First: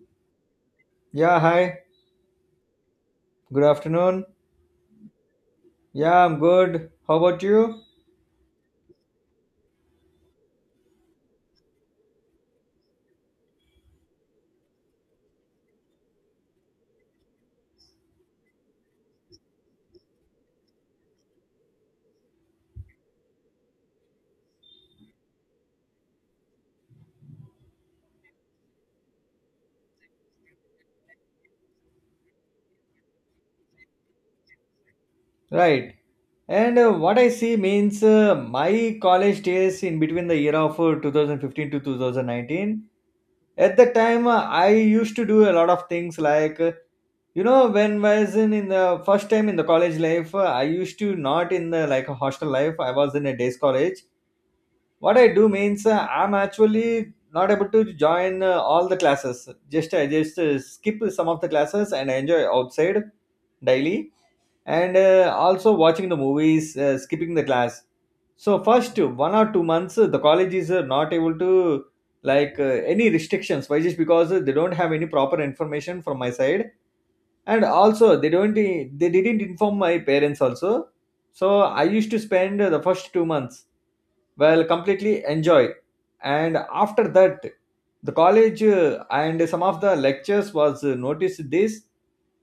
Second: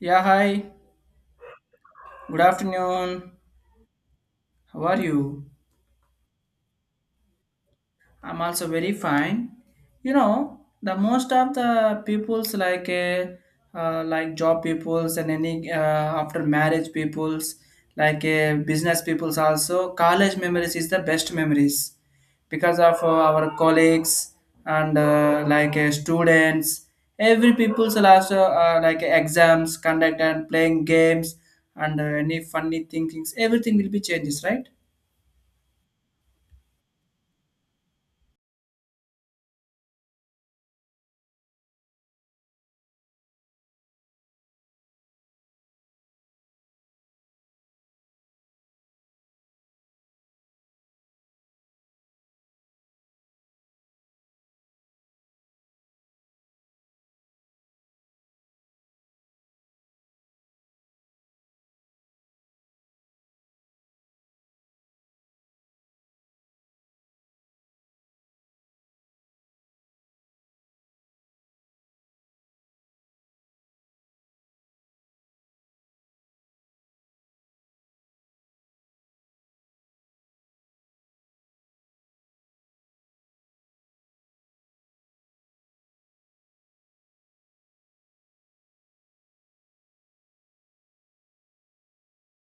Yeah, hi. Yeah, hi. Good afternoon. Good afternoon. How are you? Yeah, I'm good. How about you? I'm also very fine. You know, the most of the peoples like job peoples and any after marriage peoples like business peoples also college memories is the best memories because of our colleagues and students every people's last like exams conduct and playing games and any funny thinkings everything will be changes, right? Right. And what I see means my college days in between the year of 2015 to 2019. At that time, I used to do a lot of things like, you know, when I was in the first time in the college life, I used to not in the like a hostel life. I was in a day's college. What I do means I'm actually not able to join all the classes. Just i just uh, skip some of the classes and enjoy outside daily. And also watching the movies, skipping the class. So first 1 or 2 months the college is not able to like any restrictions, why? Just because they don't have any proper information from my side, and also they don't they didn't inform my parents also. So I used to spend the first 2 months well completely enjoy. And after that the college and some of the lectures was noticed this,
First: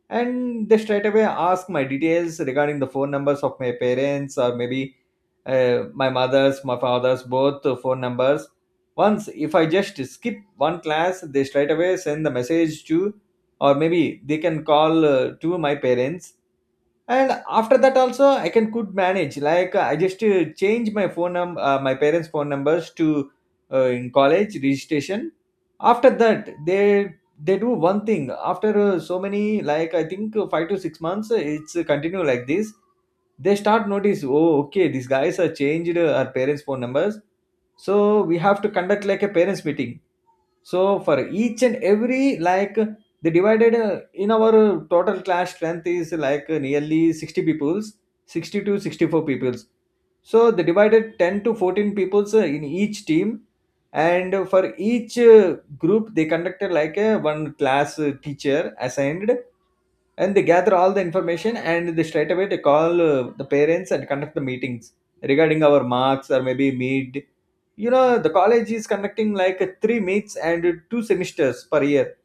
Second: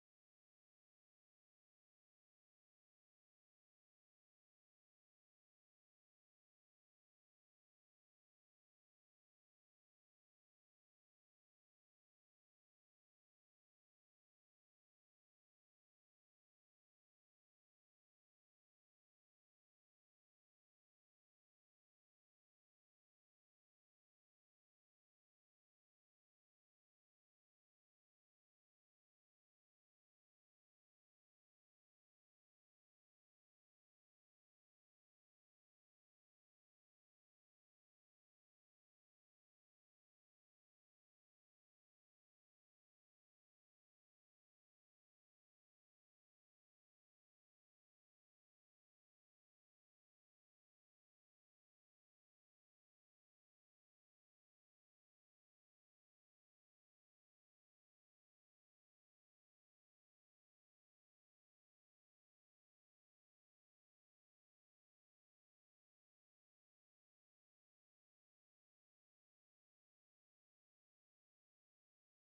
and they straight away asked my details regarding the phone numbers of my parents, or maybe my mother's, my father's both phone numbers. Once if I just skip one class they straight away send the message to, or maybe they can call to my parents. And after that also, I can could manage. Like I just change my phone num my parents' phone numbers to in college registration. After that, they do one thing. After so many, like I think 5 to 6 months, it's continue like this. They start notice. Oh, okay, these guys are changed our parents' phone numbers. So we have to conduct like a parents' meeting. So for each and every like, they divided in our total class strength is like nearly 60 peoples, 60 to 64 peoples. So they divided 10 to 14 peoples in each team, and for each group they conducted like a one class teacher assigned, and they gather all the information and they straight away they call the parents and conduct the meetings regarding our marks, or maybe mid. You know the college is conducting like 3 meets and 2 semesters per year.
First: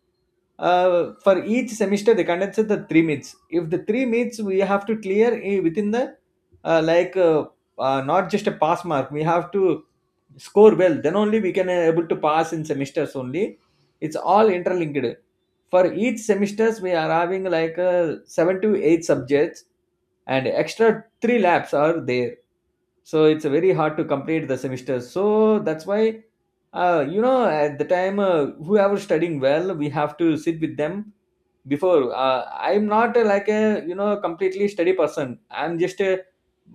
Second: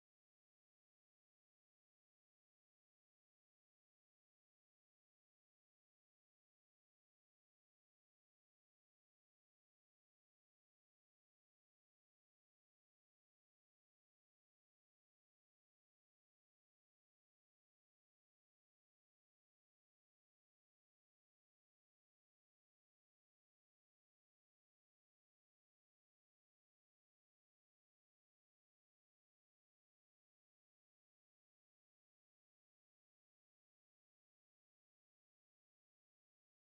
For each semester they conduct the 3 meets. If the three meets we have to clear, within the uh, like uh, not just a pass mark, we have to score well, then only we can able to pass in semesters only. It's all interlinked. For each semesters we are having like 7 to 8 subjects, and extra 3 labs are there. So it's very hard to complete the semester, so that's why you know at the time whoever studying well we have to sit with them before. I'm not like a you know completely study person. I'm just a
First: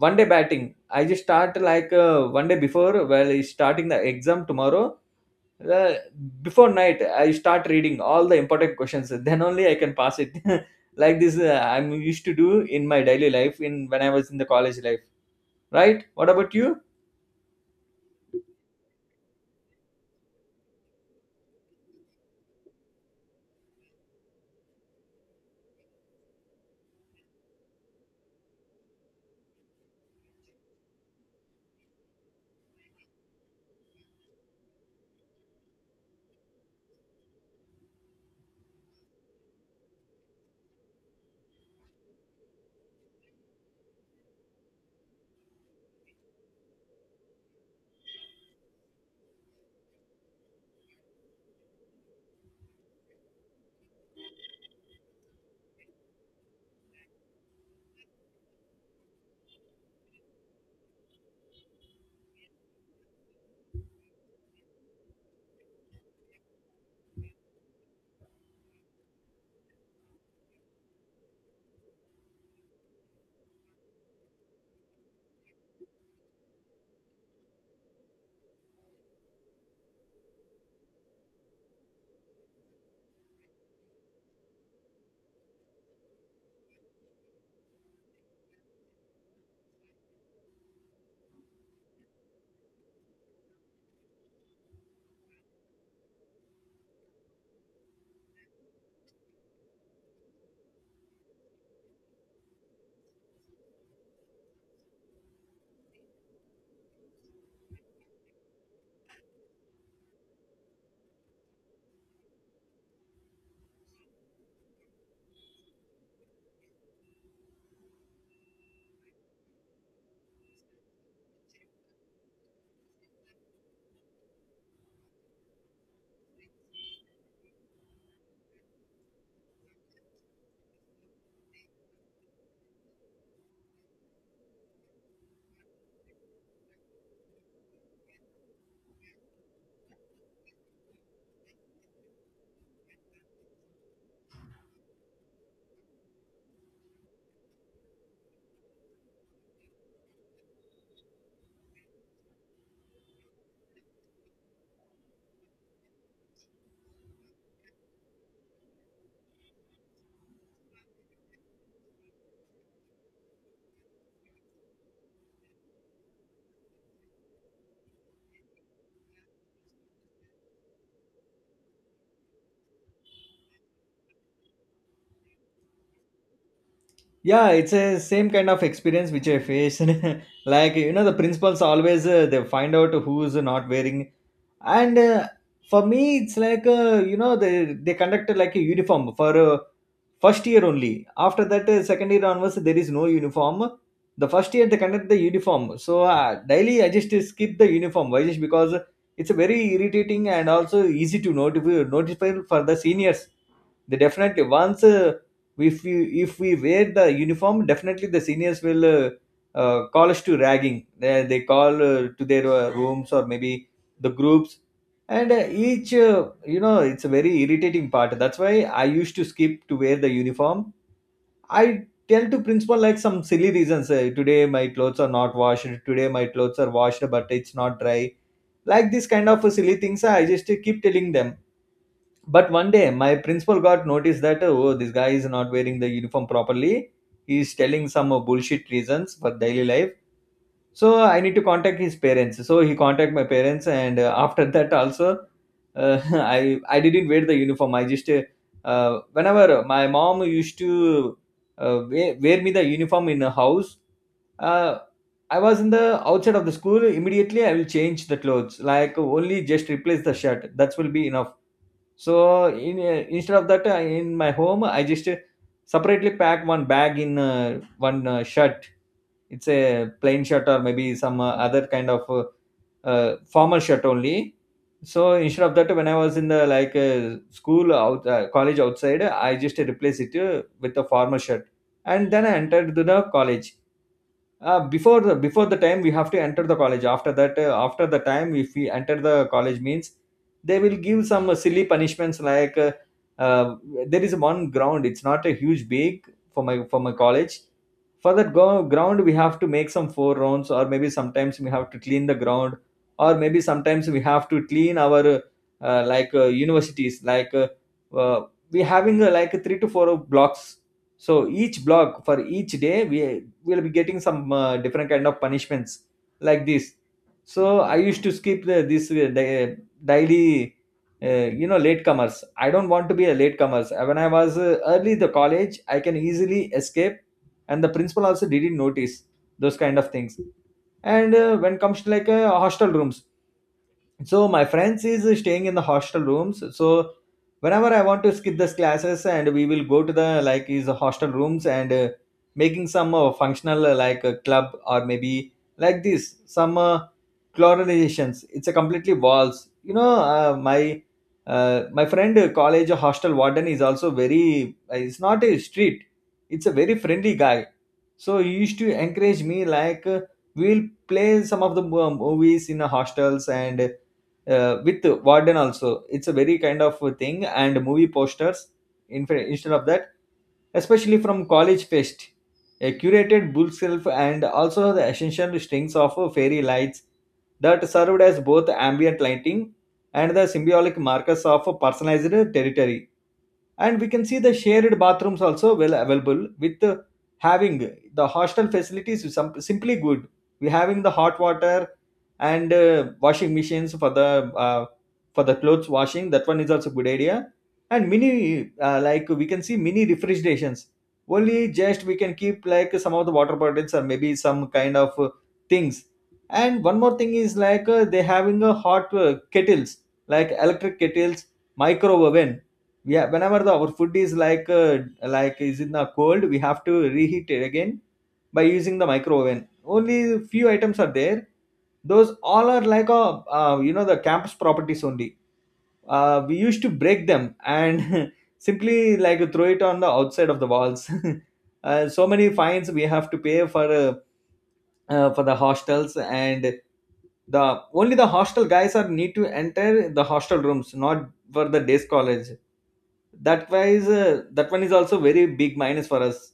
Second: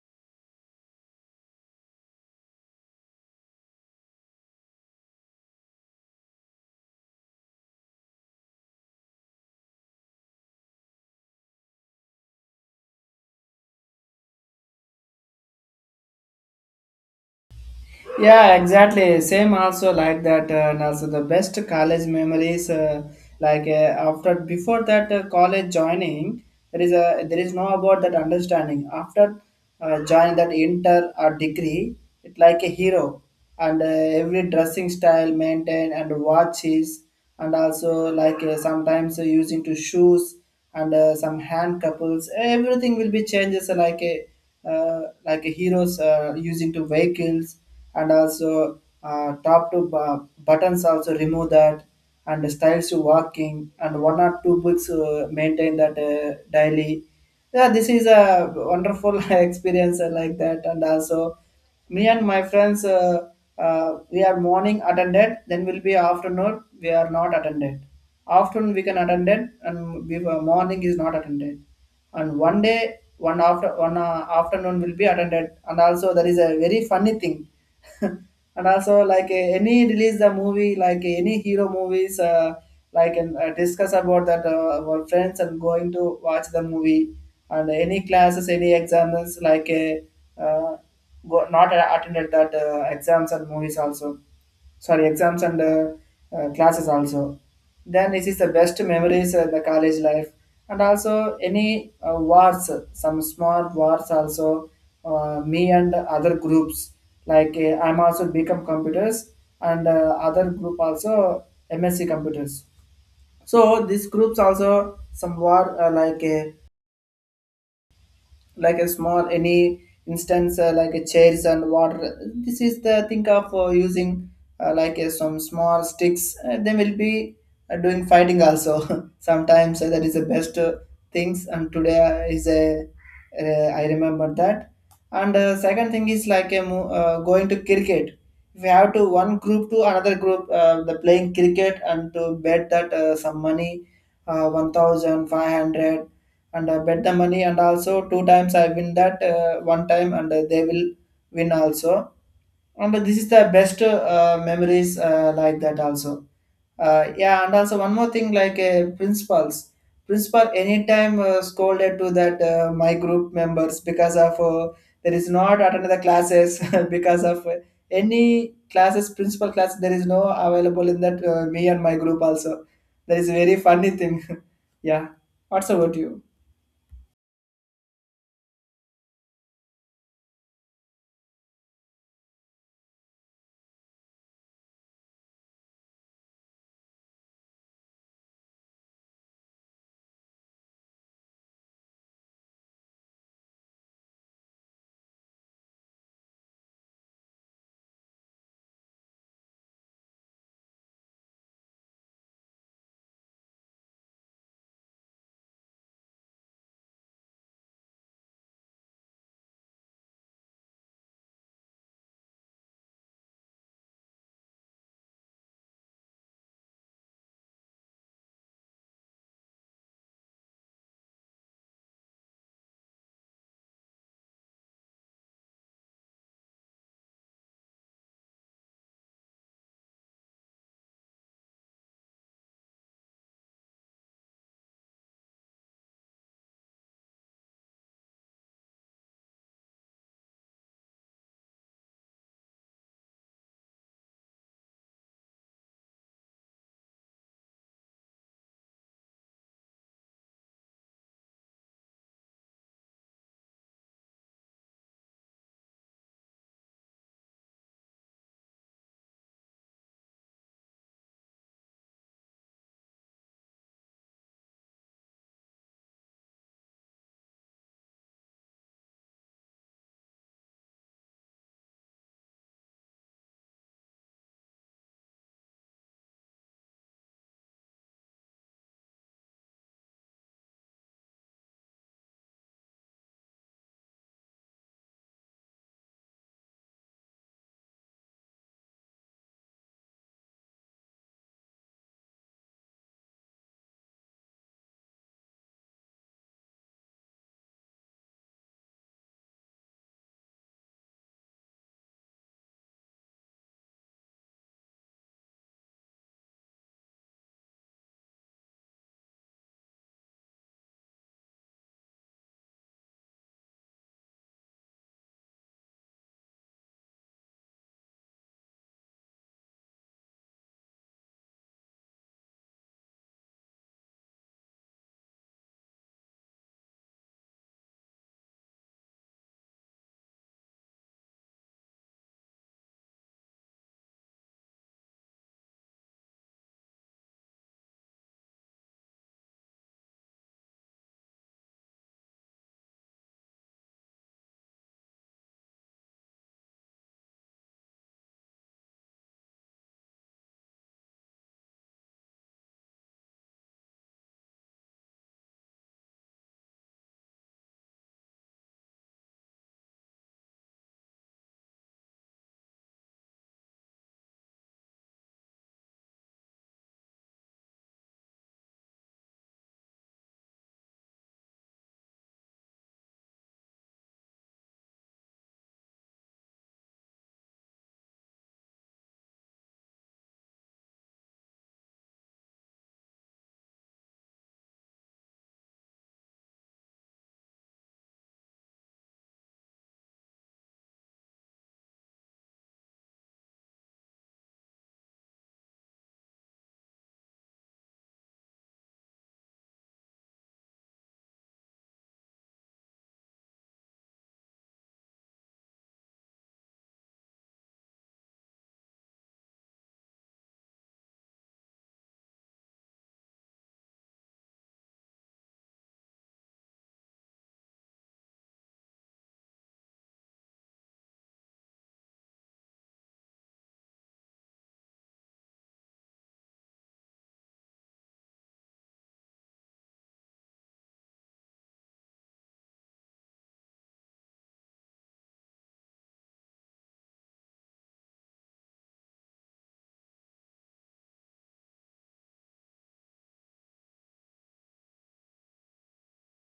one day batting. I just start like one day before, well it's starting the exam tomorrow. uh, Before night I start reading all the important questions, then only I can pass it. Like this I'm used to do in my daily life in when I was in the college life. Right, what about you? Yeah, exactly. Same also like that. And also the best college memories, after before that college joining, there is a there is no about that understanding. After joining that inter or degree, it like a hero, and every dressing style maintained and watches, and also like sometimes using to shoes and some hand couples everything will be changes like a heroes using to vehicles and also top to buttons also remove that and the styles to walking and one or two books maintain that daily. Yeah, this is a wonderful experience like that. And also me and my friends we are morning attended then will be afternoon we are not attended afternoon we can attend it and we, morning is not attended and one day one after one afternoon will be attended and also there is a very funny thing and also like eh, any release the movie like eh, any hero movies like and discuss about that our friends and going to watch the movie and any classes any exams like go, not attended that exams and movies also, sorry, exams and classes also. Then this is the best memories of the college life. And also any wars, some small wars also, me and other groups, like I'm also become computers and other group also MSC computers. So these groups also some war like a small any instance like a chairs and water, this is the think of using some small sticks they will be doing fighting also sometimes that is the best things and today is a I remember that. And second thing is like a going to cricket. If you have to one group to another group, the playing cricket and to bet that some money, 1500, and I bet the money and also two times I win that one time and they will win also. And this is the best memories like that also. Yeah, and also one more thing, like principals, principal anytime scolded to that my group members because of there is not attended the classes because of any classes principal class there is no available in that me and my group also. That is very funny thing. Yeah, what's about you? Yeah, it's a same kind of experience which I face. Like you know the principals always they find out who's not wearing. And for me it's like you know they conduct like a uniform for first year only. After that second year onwards there is no uniform. The first year they conduct the uniform, so daily I just skip the uniform. Why? Just because it's very irritating and also easy to notify for the seniors. They definitely once if we if we wear the uniform, definitely the seniors will call us to ragging. They call to their rooms, or maybe the groups. And each you know it's a very irritating part, that's why I used to skip to wear the uniform. I tell to principal like some silly reasons. Today my clothes are not washed, today my clothes are washed but it's not dry. Like this kind of silly things I just keep telling them. But one day my principal got notice that, oh, this guy is not wearing the uniform properly. He is telling some bullshit reasons for daily life. So I need to contact his parents, so he contact my parents. And after that also uh, I didn't wear the uniform. I just whenever my mom used to wear me the uniform in the house, uh, I was in the outside of the school, immediately I will change the clothes, like only just replace the shirt, that will be enough. So in instead of that, in my home, I just separately pack one bag in one shirt. It's a plain shirt or maybe some other kind of formal shirt only. So instead of that, when I was in the like school out college outside, I just replace it with a formal shirt, and then I entered to the college. Before the, before the time we have to enter the college. After that after the time if we enter the college means they will give some silly punishments like uh, there is one ground, it's not a huge big for my, for my college. For that ground we have to make some 4 rounds, or maybe sometimes we have to clean the ground, or maybe sometimes we have to clean our like universities like uh, we having like 3 to 4 blocks. So each block for each day we we'll be getting some different kind of punishments like this. So I used to skip this daily. You know, latecomers, I don't want to be a latecomers. When I was early the college I can easily escape, and the principal also didn't notice those kind of things. And when comes to like hostel rooms, so my friends is staying in the hostel rooms. So whenever I want to skip this classes and we will go to the like his hostel rooms, and making some functional like a club, or maybe like this some chlorinations, it's a completely walls. You know, my my friend college hostel warden is also very it's not a street, it's a very friendly guy. So he used to encourage me like we'll play some of the movies in the hostels, and with warden also it's a very kind of a thing. And movie posters, instead of that, especially from college fest, a curated bookshelf, and also the essential strings of fairy lights that served as both ambient lighting and the symbolic markers of personalized territory. And we can see the shared bathrooms also well available with having the hostel facilities is some, simply good. We having the hot water and washing machines uh, for the clothes washing, that one is also good idea. And mini like we can see mini refrigerations, only just we can keep like some of the water bottles, or maybe some kind of things. And one more thing is like they having a hot kettles, like electric kettles, micro oven. Yeah, whenever the our food is like is in the cold we have to reheat it again by using the micro oven. Only few items are there. Those all are like a you know the campus properties only. We used to break them and simply like throw it on the outside of the walls. So many fines we have to pay for the hostels. And the only the hostel guys are need to enter the hostel rooms, not for the days college. That wise that one is also very big minus for us.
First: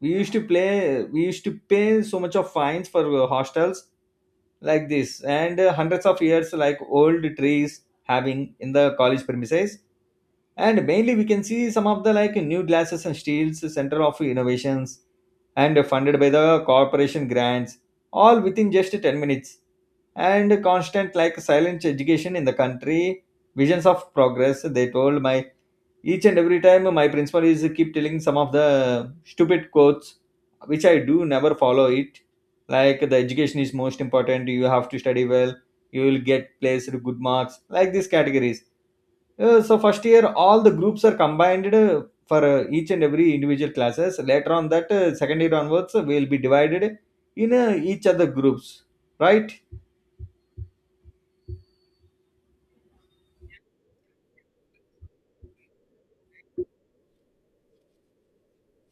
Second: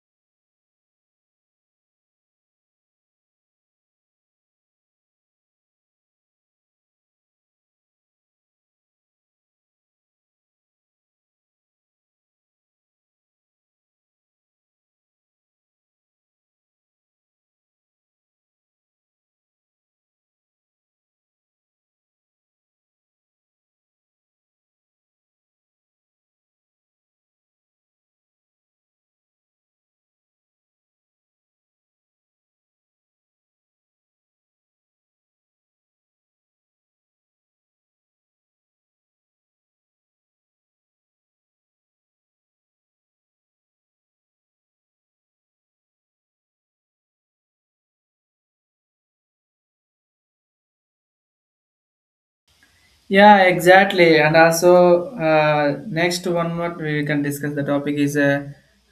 We used to pay so much of fines for hostels like this. And hundreds of years like old trees having in the college premises. And mainly we can see some of the like new glasses and steels center of innovations, and funded by the corporation grants, all within just 10 minutes, and constant like silent education in the country, visions of progress they told my. Each and every time my principal is keep telling some of the stupid quotes which I do never follow it, like the education is most important, you have to study well, you will get placed good marks, like These categories. So first year all the groups are combined, for each and every individual classes. Later on that, second year onwards, will be divided in, each other groups, right? Yeah, exactly. And also, next one, what we can discuss the topic is uh,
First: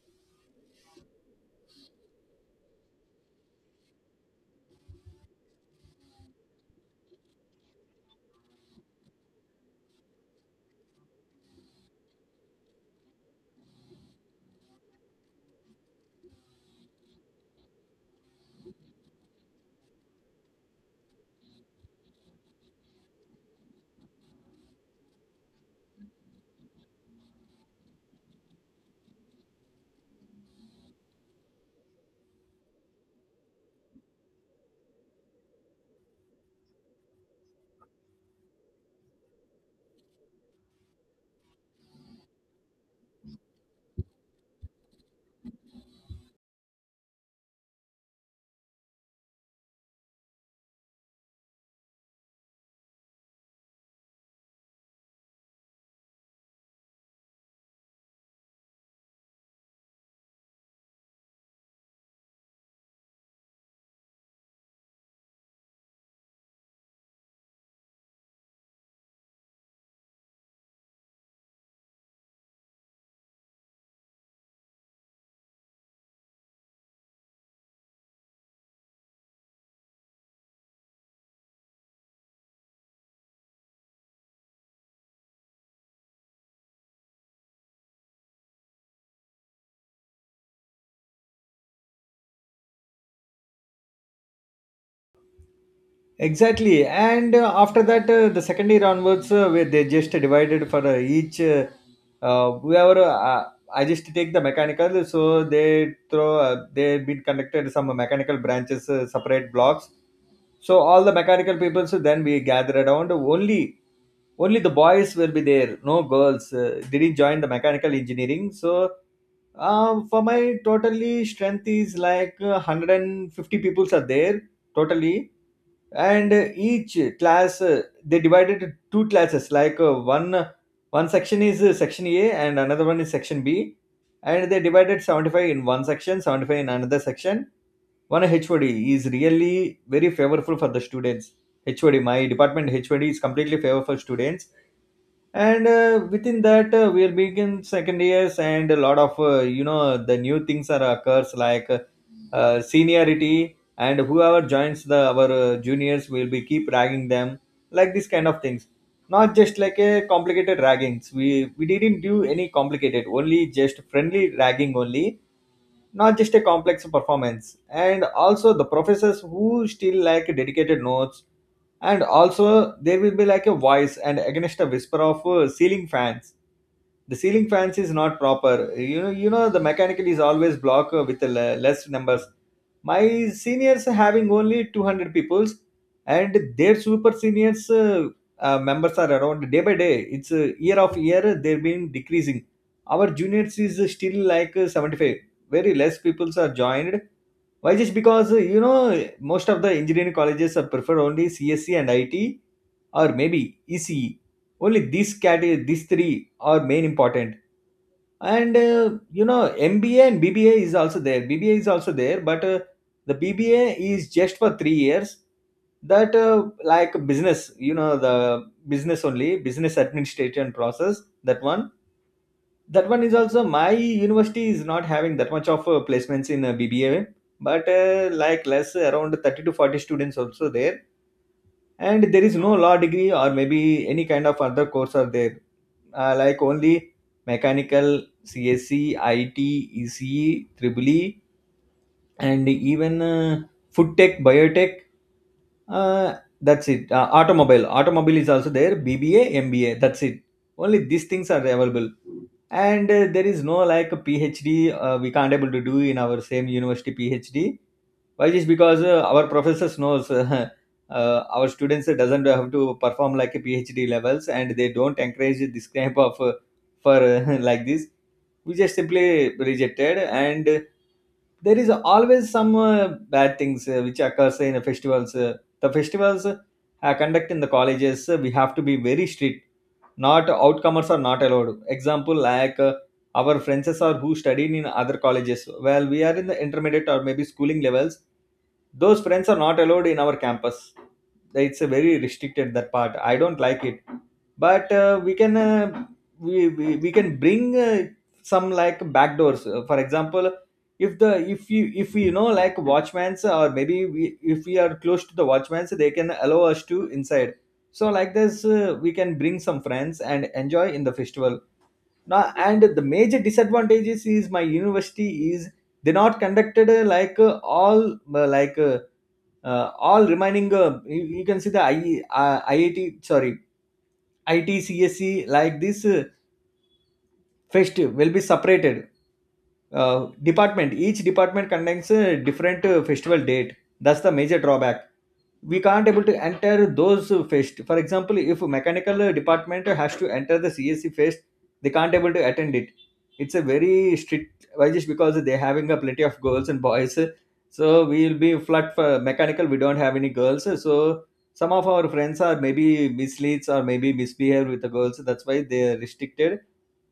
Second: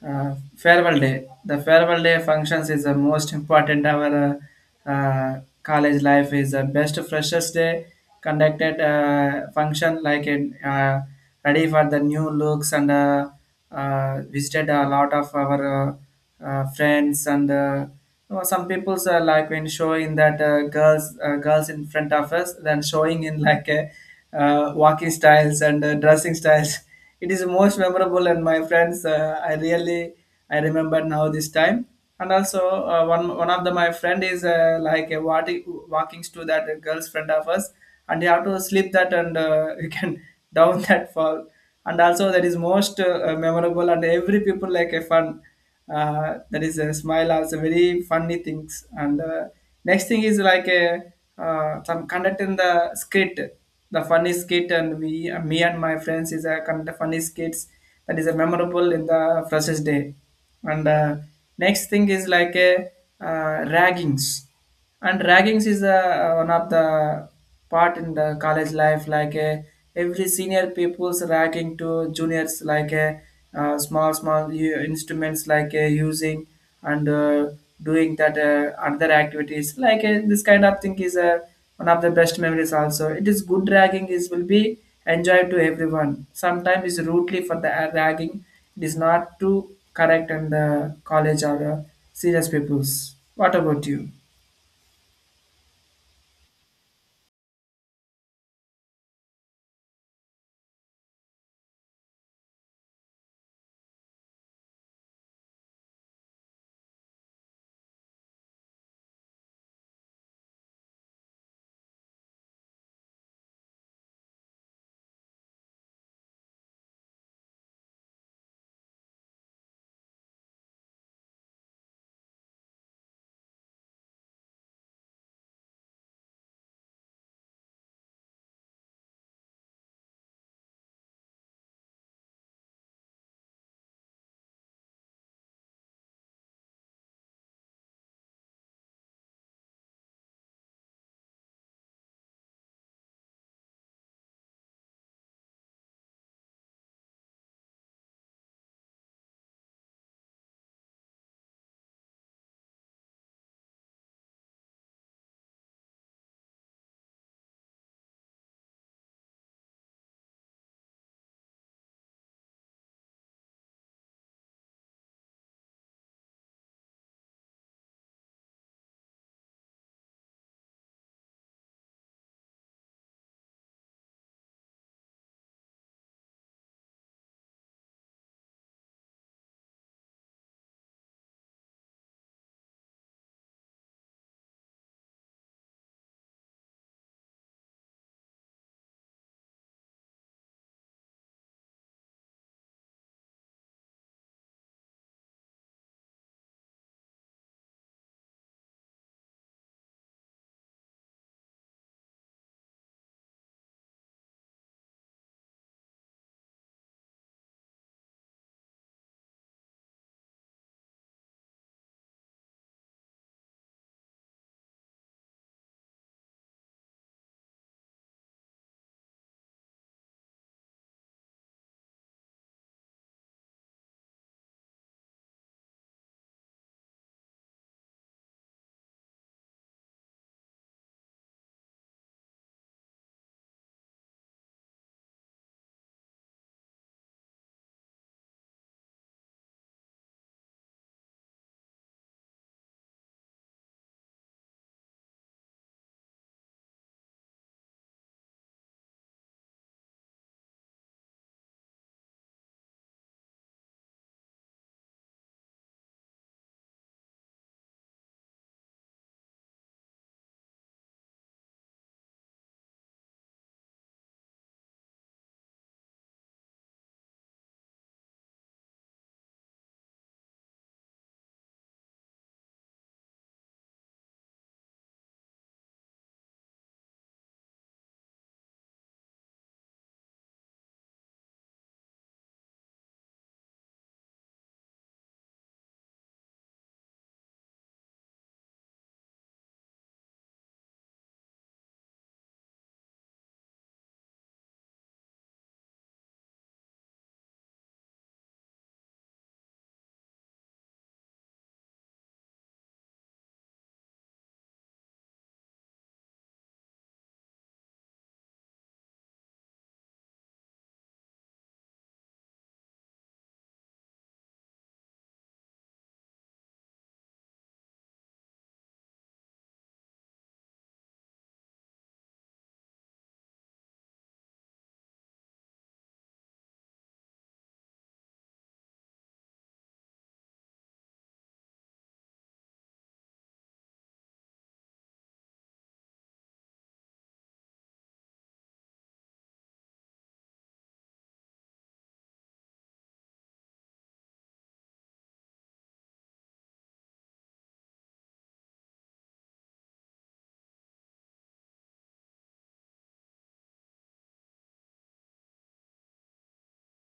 uh, farewell day. The farewell day functions is the most important. Our college life is the best. Freshers day conducted function like in ready for the new looks and visited a lot of our. Friends and you know, some people's like when showing that girls in front of us then showing in like walking styles and dressing styles. It is most memorable and my friends, I really I remember now this time. And also one of the my friend is like a walking to that girl's friend of us, and you have to slip that, and you can down that fall. And also that is most memorable and every people like a fun, that is a smile also very funny things. And next thing is like a some conduct in the skit, the funny skit, and we me and my friends is a kind of funny skits. That is a memorable in the freshest day. And next thing is like a raggings. And raggings is the one of the part in the college life, like every senior people's ragging to juniors, like small small instruments like using and doing that other activities, like this kind of thing is one of the best memories also. It is good. Ragging is will be enjoyed to everyone. Sometimes is rudely for the ragging. It is not too correct in the college or serious peoples. What about you? Exactly. And after that, the second year onwards, where they just divided for, each whoever I just take the mechanical, so they throw they've been connected some mechanical branches, separate blocks. So all the mechanical people, so then we gathered around. Only the boys will be there. No girls didn't join the mechanical engineering. So for my totally strength is like, 150 peoples are there totally, and each class, they divided into two classes. Like, uh, one section is, section A, and another one is section B, and they divided 75 in one section, 75 in another section. One hod is really very favorable for the students. Hod, my department hod is completely favorable for students. And within that, we are begin second years, and a lot of, uh, the new things are occurs, like, seniority. And whoever joins the our, juniors will be keep ragging them, like this kind of things. Not just like a complicated raggings, we didn't do any complicated, only just friendly ragging only. Not just a complex performance. And also the professors who still like dedicated notes. And also there will be like a voice and against a whisper of ceiling fans. The ceiling fans is not proper, you know, the mechanical is always blocked with less numbers. My seniors having only 200 peoples, and their super seniors, members are around, day by day, it's, year of year they've been decreasing. Our juniors is still like, 75. Very less people are joined. Why? Just because, uh, most of the engineering colleges are prefer only csc and it, or maybe ece. Only these category, these three are main important. And uh, you know mba and bba is also there. Bba is also there, but the bba is just for 3 years. That, like business, you know the business, only business administration process, that one. That one is also, my university is not having that much of placements in, BBA, but like less around 30 to 40 students also there. And there is no law degree or maybe any kind of other course are there. Uh, like only mechanical, CSC, IT, ECE, Triple E, and even, food tech, biotech, uh, that's it. Uh, automobile is also there, bba, mba, that's it. Only these things are available. And there is no like a phd. Uh, we can't able to do in our same university phd. Why is because, our professors knows, our students doesn't have to perform like a phd levels, and they don't encourage this kind of, for like this, we just simply rejected. And there is always some, bad things, which occurs in the festivals. Uh, the festivals, are conducted in the colleges, we have to be very strict. Not outcomers are not allowed. Example, like, our friends are who studied in other colleges, well we are in the intermediate or maybe schooling levels, those friends are not allowed in our campus. It's a very restricted, that part I don't like it. But uh, we can bring, some like backdoors. For example, if the, if you, if we, you know, like watchmans, or maybe we, if we are close to the watchmans, they can allow us to inside. So like this, we can bring some friends and enjoy in the festival now. And the major disadvantages is my university is they not conducted, uh, like uh, all remaining, uh, you can see the I, iit sorry it csc, like this, fest will be separated. Uh, department each department conducts a different, festival date. That's the major drawback. We can't able to enter those, fest. For example, if a mechanical, department has to enter the csc fest, they can't able to attend it. It's a very strict. Why? Just because they're having a plenty of girls and boys. So we will be flat for mechanical, we don't have any girls. So some of our friends are maybe misleads or maybe misbehave with the girls, that's why they're restricted.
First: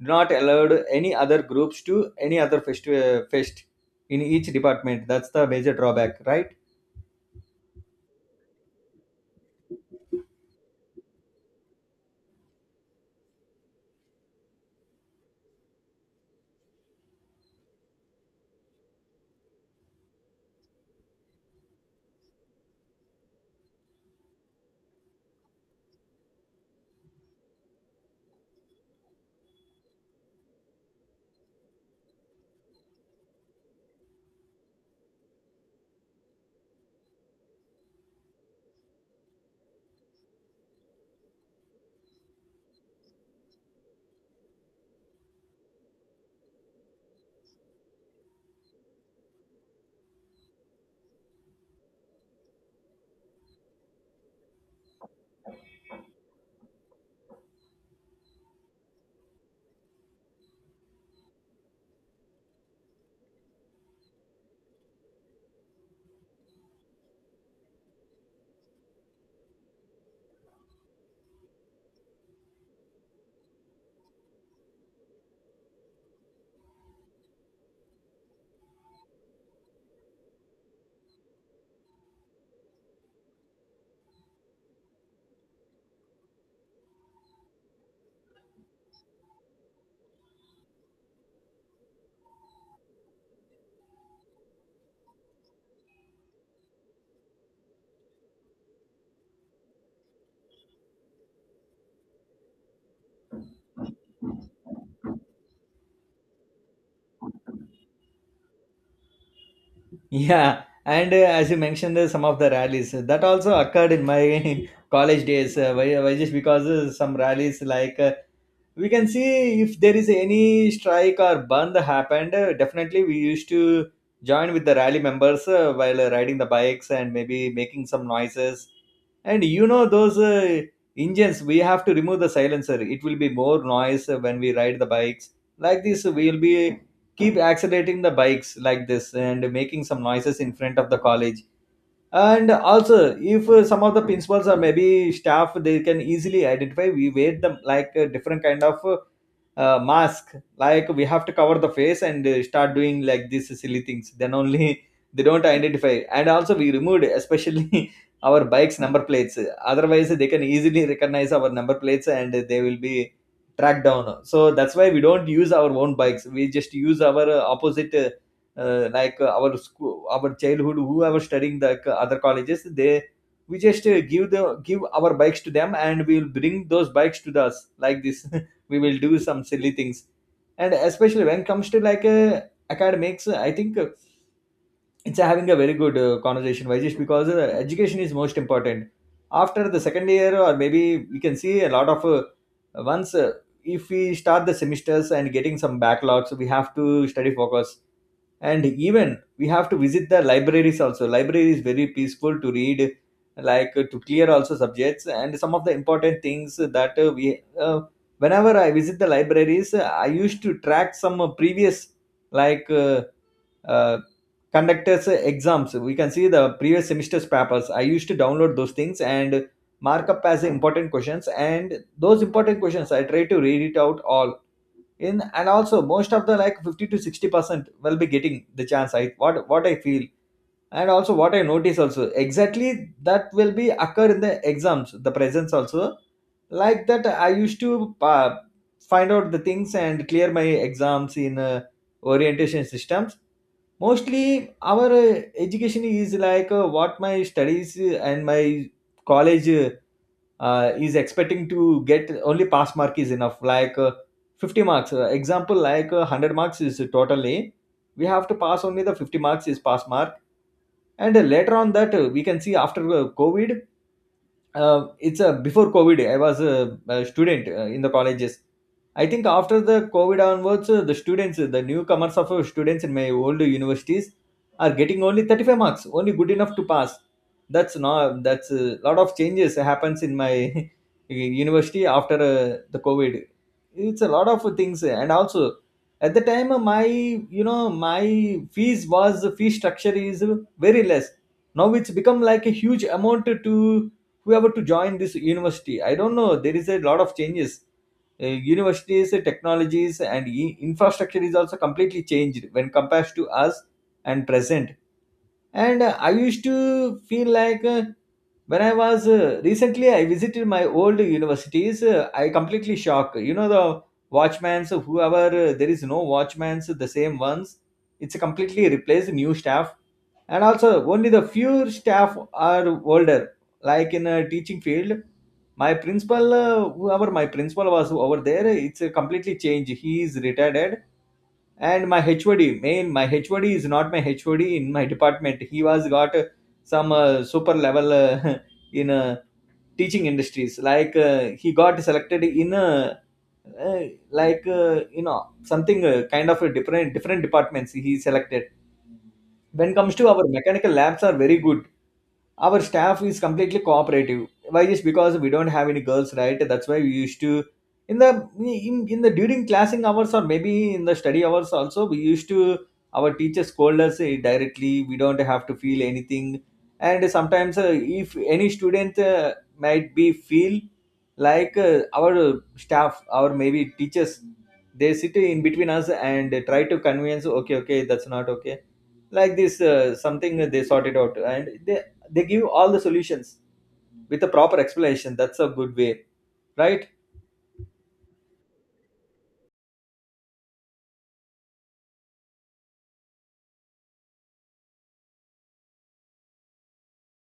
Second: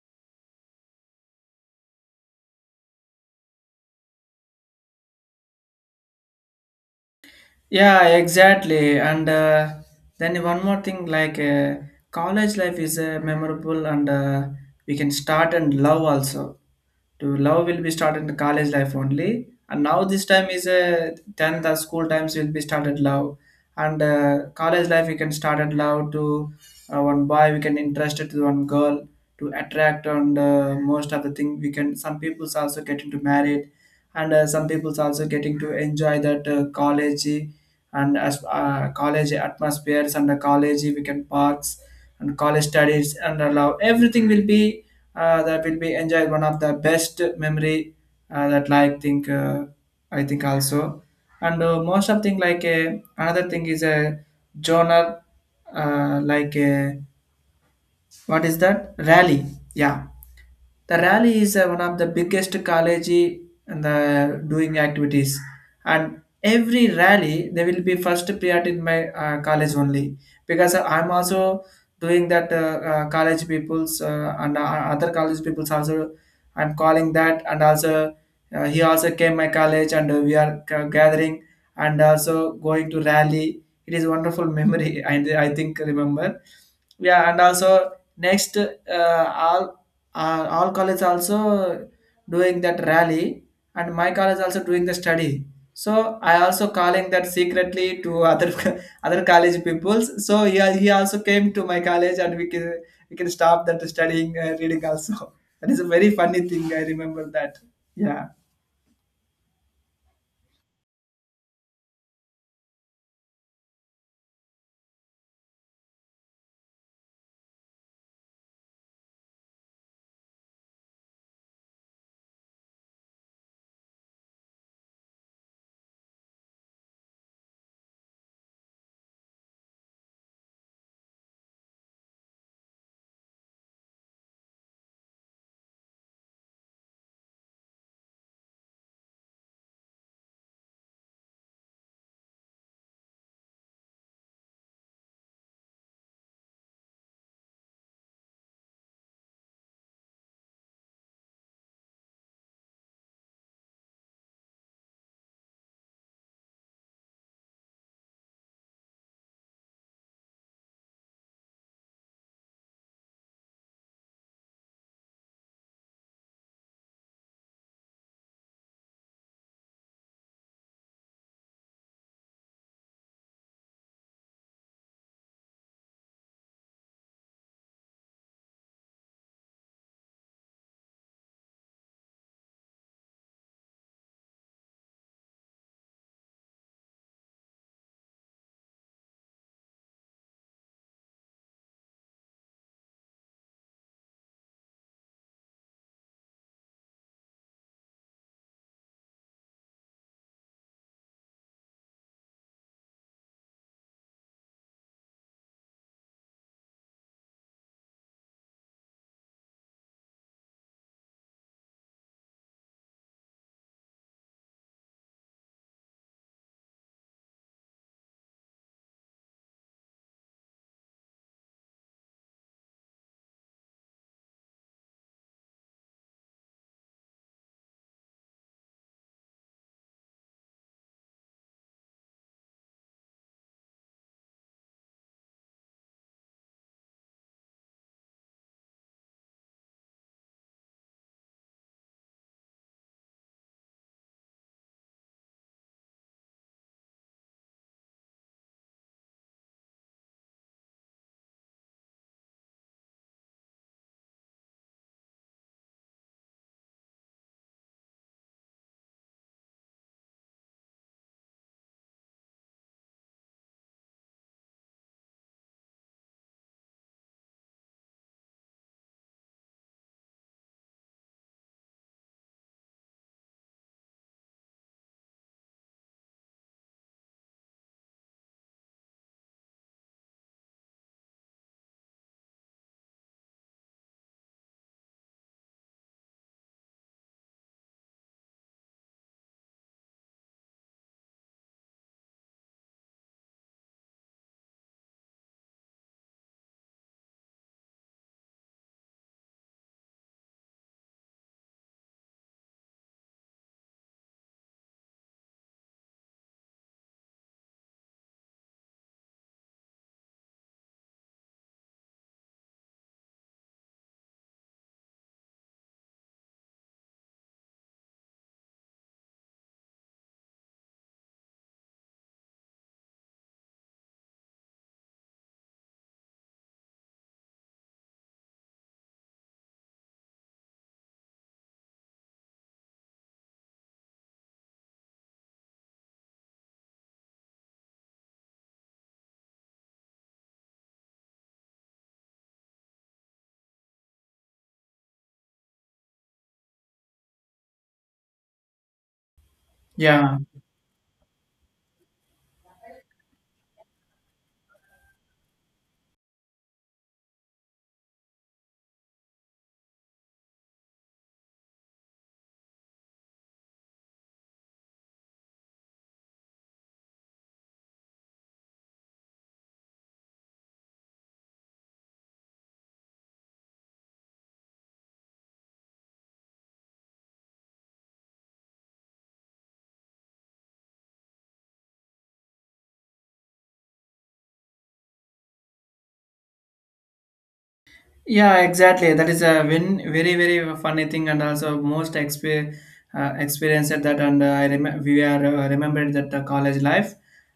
Not allowed any other groups to any other fest in each department. That's the major drawback, right? Yeah, exactly. And then one more thing, like college life is memorable, and we can start and love also. To love will be started in the college life only, and now this time is then the school times will be started love, and college life we can start and love to one boy, we can interested to one girl to attract, and most of the thing we can. Some people's also getting to married, and some people's also getting to enjoy that college and as college atmospheres and the college weekend parks and college studies and allow everything will be that will be enjoyed one of the best memory that like think, I think also. And most of thing like a another thing is a journal, like a, what is that, rally. Yeah, the rally is one of the biggest college and the doing activities. And every rally, they will be first priority in my college only because I'm also doing that college people's and other college people's also. I'm calling that and also he also came my college and we are gathering and also going to rally. It is wonderful memory. And I think remember. Yeah, and also next all all college also doing that rally and my college also doing the study, so I also calling that secretly to other other college peoples, so he, he also came to my college and we can stop that studying reading also. That is a very funny thing, I remember that. Yeah. Yeah. And as you mentioned, some of the rallies, that also occurred in my college days. Uh, why just because, some rallies like, we can see, if there is any strike or band happened, definitely we used to join with the rally members, while riding the bikes and maybe making some noises. And you know those, engines, we have to remove the silencer, it will be more noise, when we ride the bikes. Like this, we will be keep accelerating the bikes like this and making some noises in front of the college. And also if, some of the principals or maybe staff, they can easily identify, we wear them like a different kind of, mask, like we have to cover the face and start doing like these silly things. Then only they don't identify. And also we removed, especially, our bikes number plates. Otherwise they can easily recognize our number plates, and they will be tracked down. So that's why we don't use our own bikes, we just use our, opposite like our school, our childhood, whoever studying the, other colleges. They, we just give our bikes to them, and we'll bring those bikes to us like this. We will do some silly things. And especially when it comes to like, academics, I think, it's having a very good, conversation, just because, education is most important. After the second year, or maybe we can see a lot of, once, if we start the semesters and getting some backlogs, we have to study focus. And even we have to visit the libraries also. Library is very peaceful to read, like, to clear also subjects, and some of the important things that, we whenever I visit the libraries, I used to track some, previous, like uh, uh, conductors, exams. We can see the previous semester's papers, I used to download those things and mark up as important questions, and those important questions I try to read it out all in. And also most of the like 50 to 60% will be getting the chance, I what I feel. And also what I notice also, exactly, that will be occur in the exams, the presence also. Like that, I used to, find out the things and clear my exams in, orientation systems. Mostly our, education is like, what my studies and my college, is expecting to get only pass mark is enough, like, 50 marks. Uh, example like, 100 marks is totally, we have to pass only, the 50 marks is pass mark. And later on that, we can see after, covid. Uh, it's a, before covid I was a student, in the colleges. I think after the covid onwards, the students, the newcomers of, students in my old universities are getting only 35 marks only, good enough to pass. That's not that's a lot of changes happens in my university after, the covid. It's a lot of things. And also, at the time, my you know my fees was, fee structure is very less. Now it's become like a huge amount to whoever to join this university. I don't know, there is a lot of changes. Uh, universities, technologies, and infrastructure is also completely changed when compared to us and present. And I used to feel like, when I was, recently I visited my old universities, I completely shocked, you know. The watchmans, whoever, there is no watchmans, the same ones. It's completely replaced new staff. And also only the few staff are older, like in a teaching field. My principal, whoever my principal was over there, it's a completely changed, he is retired. And my hod, main my hod is not my hod in my department. He was got, some, super level, in, teaching industries, like, he got selected in, uh, like You know something, kind of a different departments he selected. When comes to Yeah, our mechanical labs are very good. Our staff is completely cooperative. Why is because we don't have any girls, right? That's why we used to in the during classing hours or maybe in the study hours also we used to, our teachers scold us directly. We don't have to feel anything. And sometimes, if any student might be feel our staff, our maybe teachers, they sit in between us and try to convince. Okay, okay, that's not okay, like this, something they sort it out, and they give all the solutions with a proper explanation. That's a good way, right? yeah, exactly. That is a win, very, very funny thing, and also most experienced that. And we are remembered that college life,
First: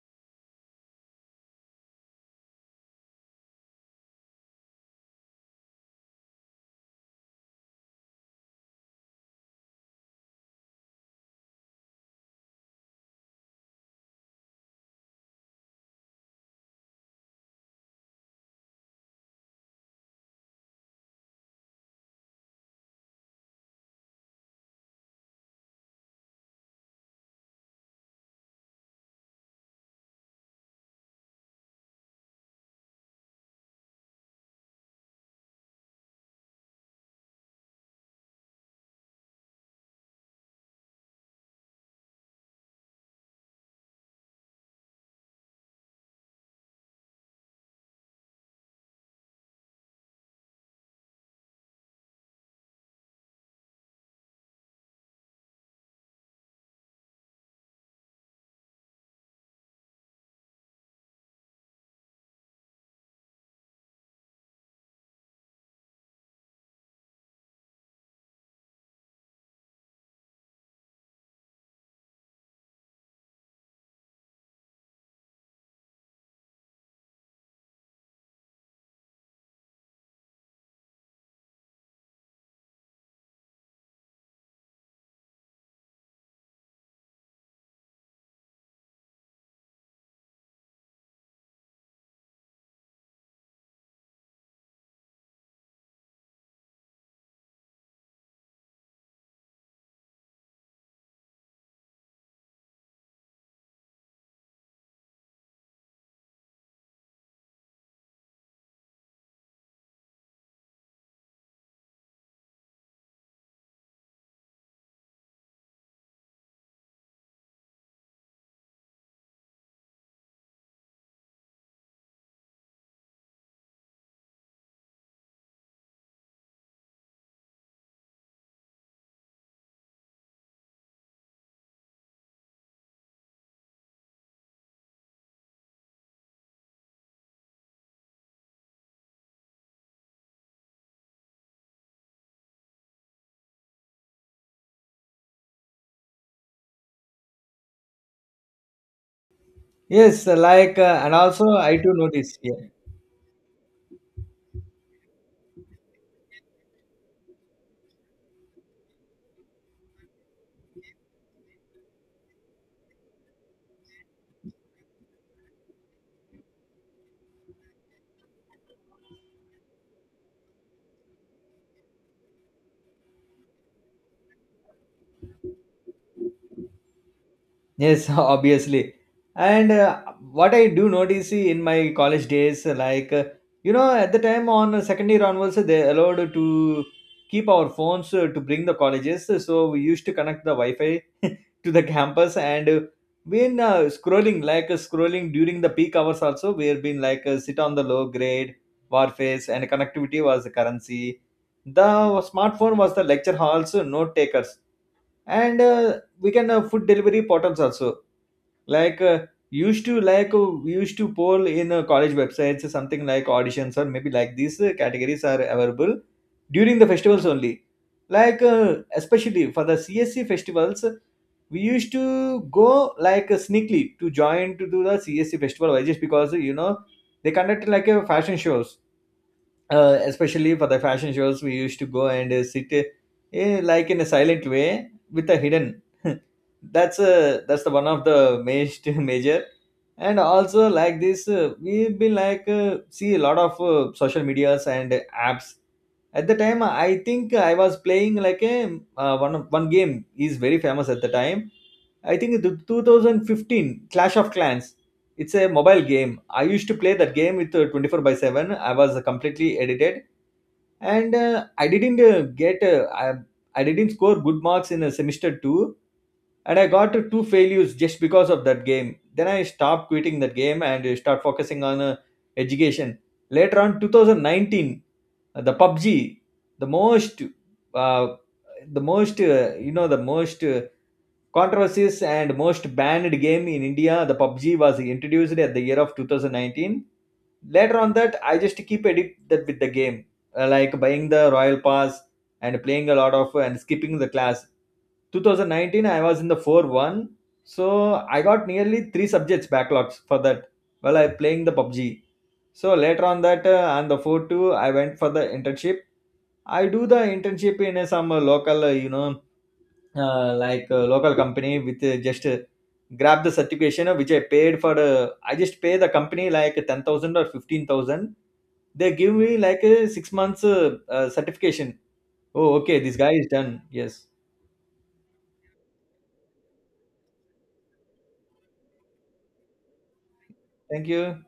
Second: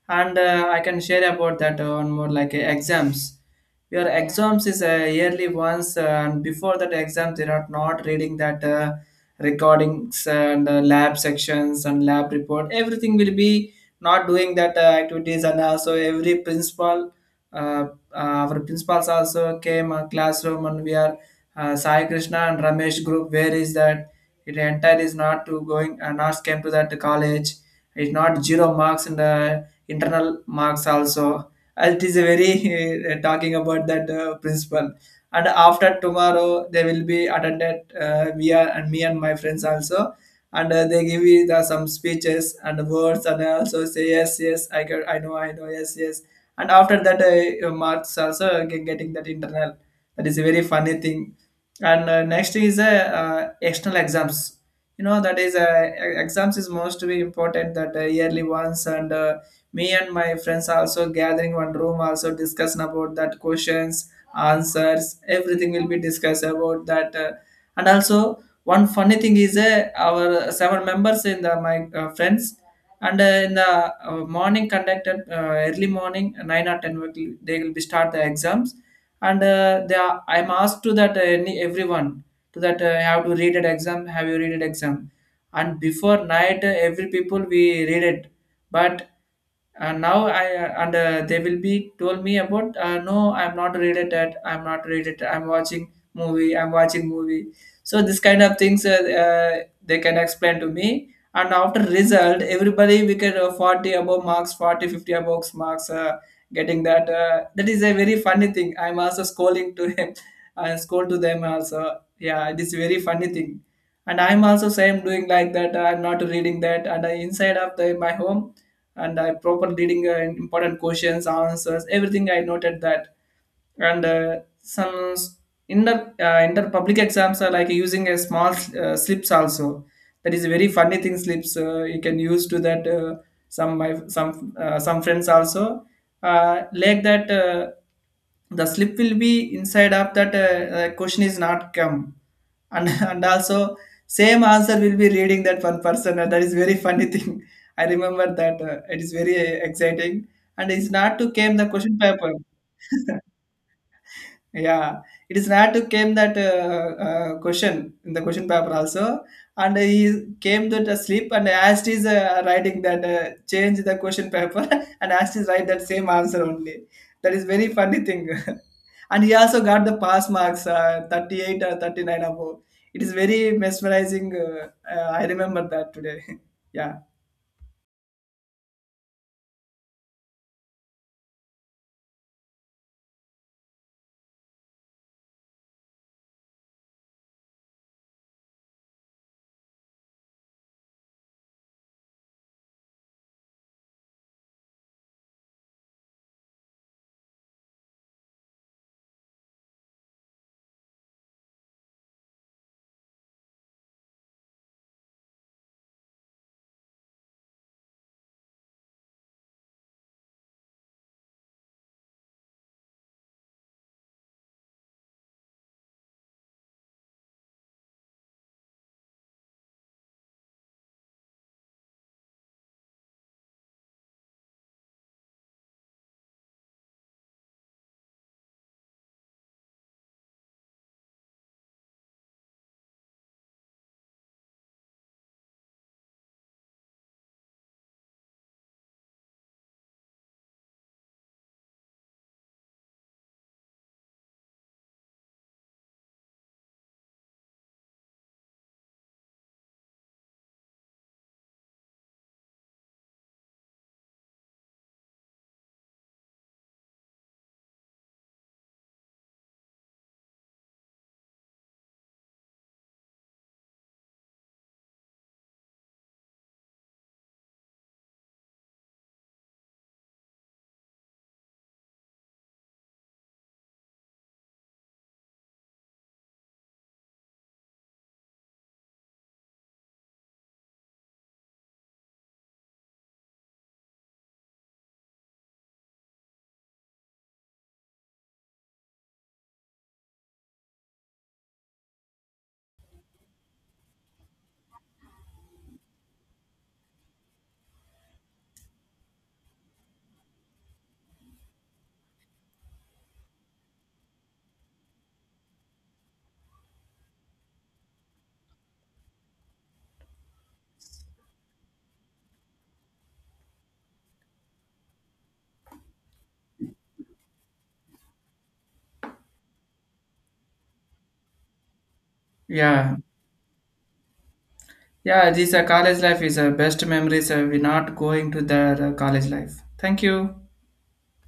and I can share about that one more like exams. Your Yeah. Exams is yearly once, and before that exam, they are not reading that recordings and lab sections and lab report. Everything will be not doing that activities, and also every principal. Uh, our principals also came a classroom and we are Sai Krishna and Ramesh group. Where is that? It entire is not to going, not came to that college. It's not zero marks in the internal marks also. It is a very talking about that principal. And after tomorrow, they will be attended, we are and me and my friends also, and they give you the, some speeches and words, and I also say yes yes I can, I know yes yes, and after that your marks also getting that internal. That is a very funny thing. And next is external exams. You know that is exams is most to be important that yearly ones, and me and my friends also gathering one room also discussing about that questions answers everything will be discussed about that and also one funny thing is our seven members in the my friends and in the morning conducted early morning 9 or 10 they will be start the exams. And they are, I'm asked to that everyone to that have to read an exam, have you read an exam. And before night every people we read it, but. And now I and they will be told me about no I'm not read it at, I'm not read it, I'm watching movie, I'm watching movie. So this kind of things uh, they can explain to me. And after result everybody we get 40 above marks, 40, fifty 50 above marks getting that that is a very funny thing. I'm also scrolling to him. I scroll to them also, yeah, it is very funny thing. And I'm also same doing like that, I'm not reading that, and I, inside of the my home, and I proper reading important questions answers, everything I noted that. And some s- in the in the public exams are like using a small slips also. That is a very funny thing, slips you can use to that some my some friends also like that the slip will be inside of that question is not come, and and also same answer will be reading that one person. And that is very funny thing. I remember that, it is very Yes, exciting. And it's and not to also came the I do question paper. notice, yeah. Yeah, it is not to came that question in the question paper also, and he came to sleep and asked his writing that change the question paper and asked his write that same answer only. That is very funny thing. And he also got the pass marks 38 or 39 above. It is very mesmerizing. I remember that today. Yeah. Yes, obviously. And what I do notice in my college days, like, you know, at the time on second year onwards, they allowed to keep our phones to bring the colleges. So we used to connect the Wi Fi to the campus and been scrolling, scrolling during the peak hours also. We've been sit on the low grade, warface, and connectivity was the currency. The smartphone was the lecture halls, note takers. And we can, food delivery portals also, like uh, used to like we used to poll in college websites something like auditions, or maybe like these categories are available during the festivals only, especially for the csc festivals. We used to go sneakily to join to do the csc festival, just because, you know, they conduct like a fashion shows. Especially for the fashion shows we used to go and sit, like in a silent way with a hidden That's the one of the major major. And also like this, we've been see a lot of social medias and apps. At the time I think I was playing like a, one game is very famous at the time. I think the 2015 clash of clans. It's a mobile game. I used to play that game with 24 by 7. I was completely addicted, and I didn't score good marks in semester 2, and I got two failures just because of that game. Then I stopped quitting that game and start focusing on education. Later on 2019, the pubg, the most uh, the most, the most controversies and most banned game in india, the pubg was introduced at the year of 2019. Later on that, I just keep addicted with the game. Like buying the royal pass and playing a lot of, and skipping the class. 2019 I was in the 4-1, so I got nearly three subjects backlogs for that while I playing the pubg. So later on that, on the 4-2 I went for the internship. I do the internship in some local, you know, like a local company with just grab the certification which I paid for. I just pay the company like 10,000 or 15,000. They give me like a 6 months certification. Oh, okay, this Yeah, guy is done. Yes, yeah. This college life is best memories. We're not going to the college life. Thank you. thank you.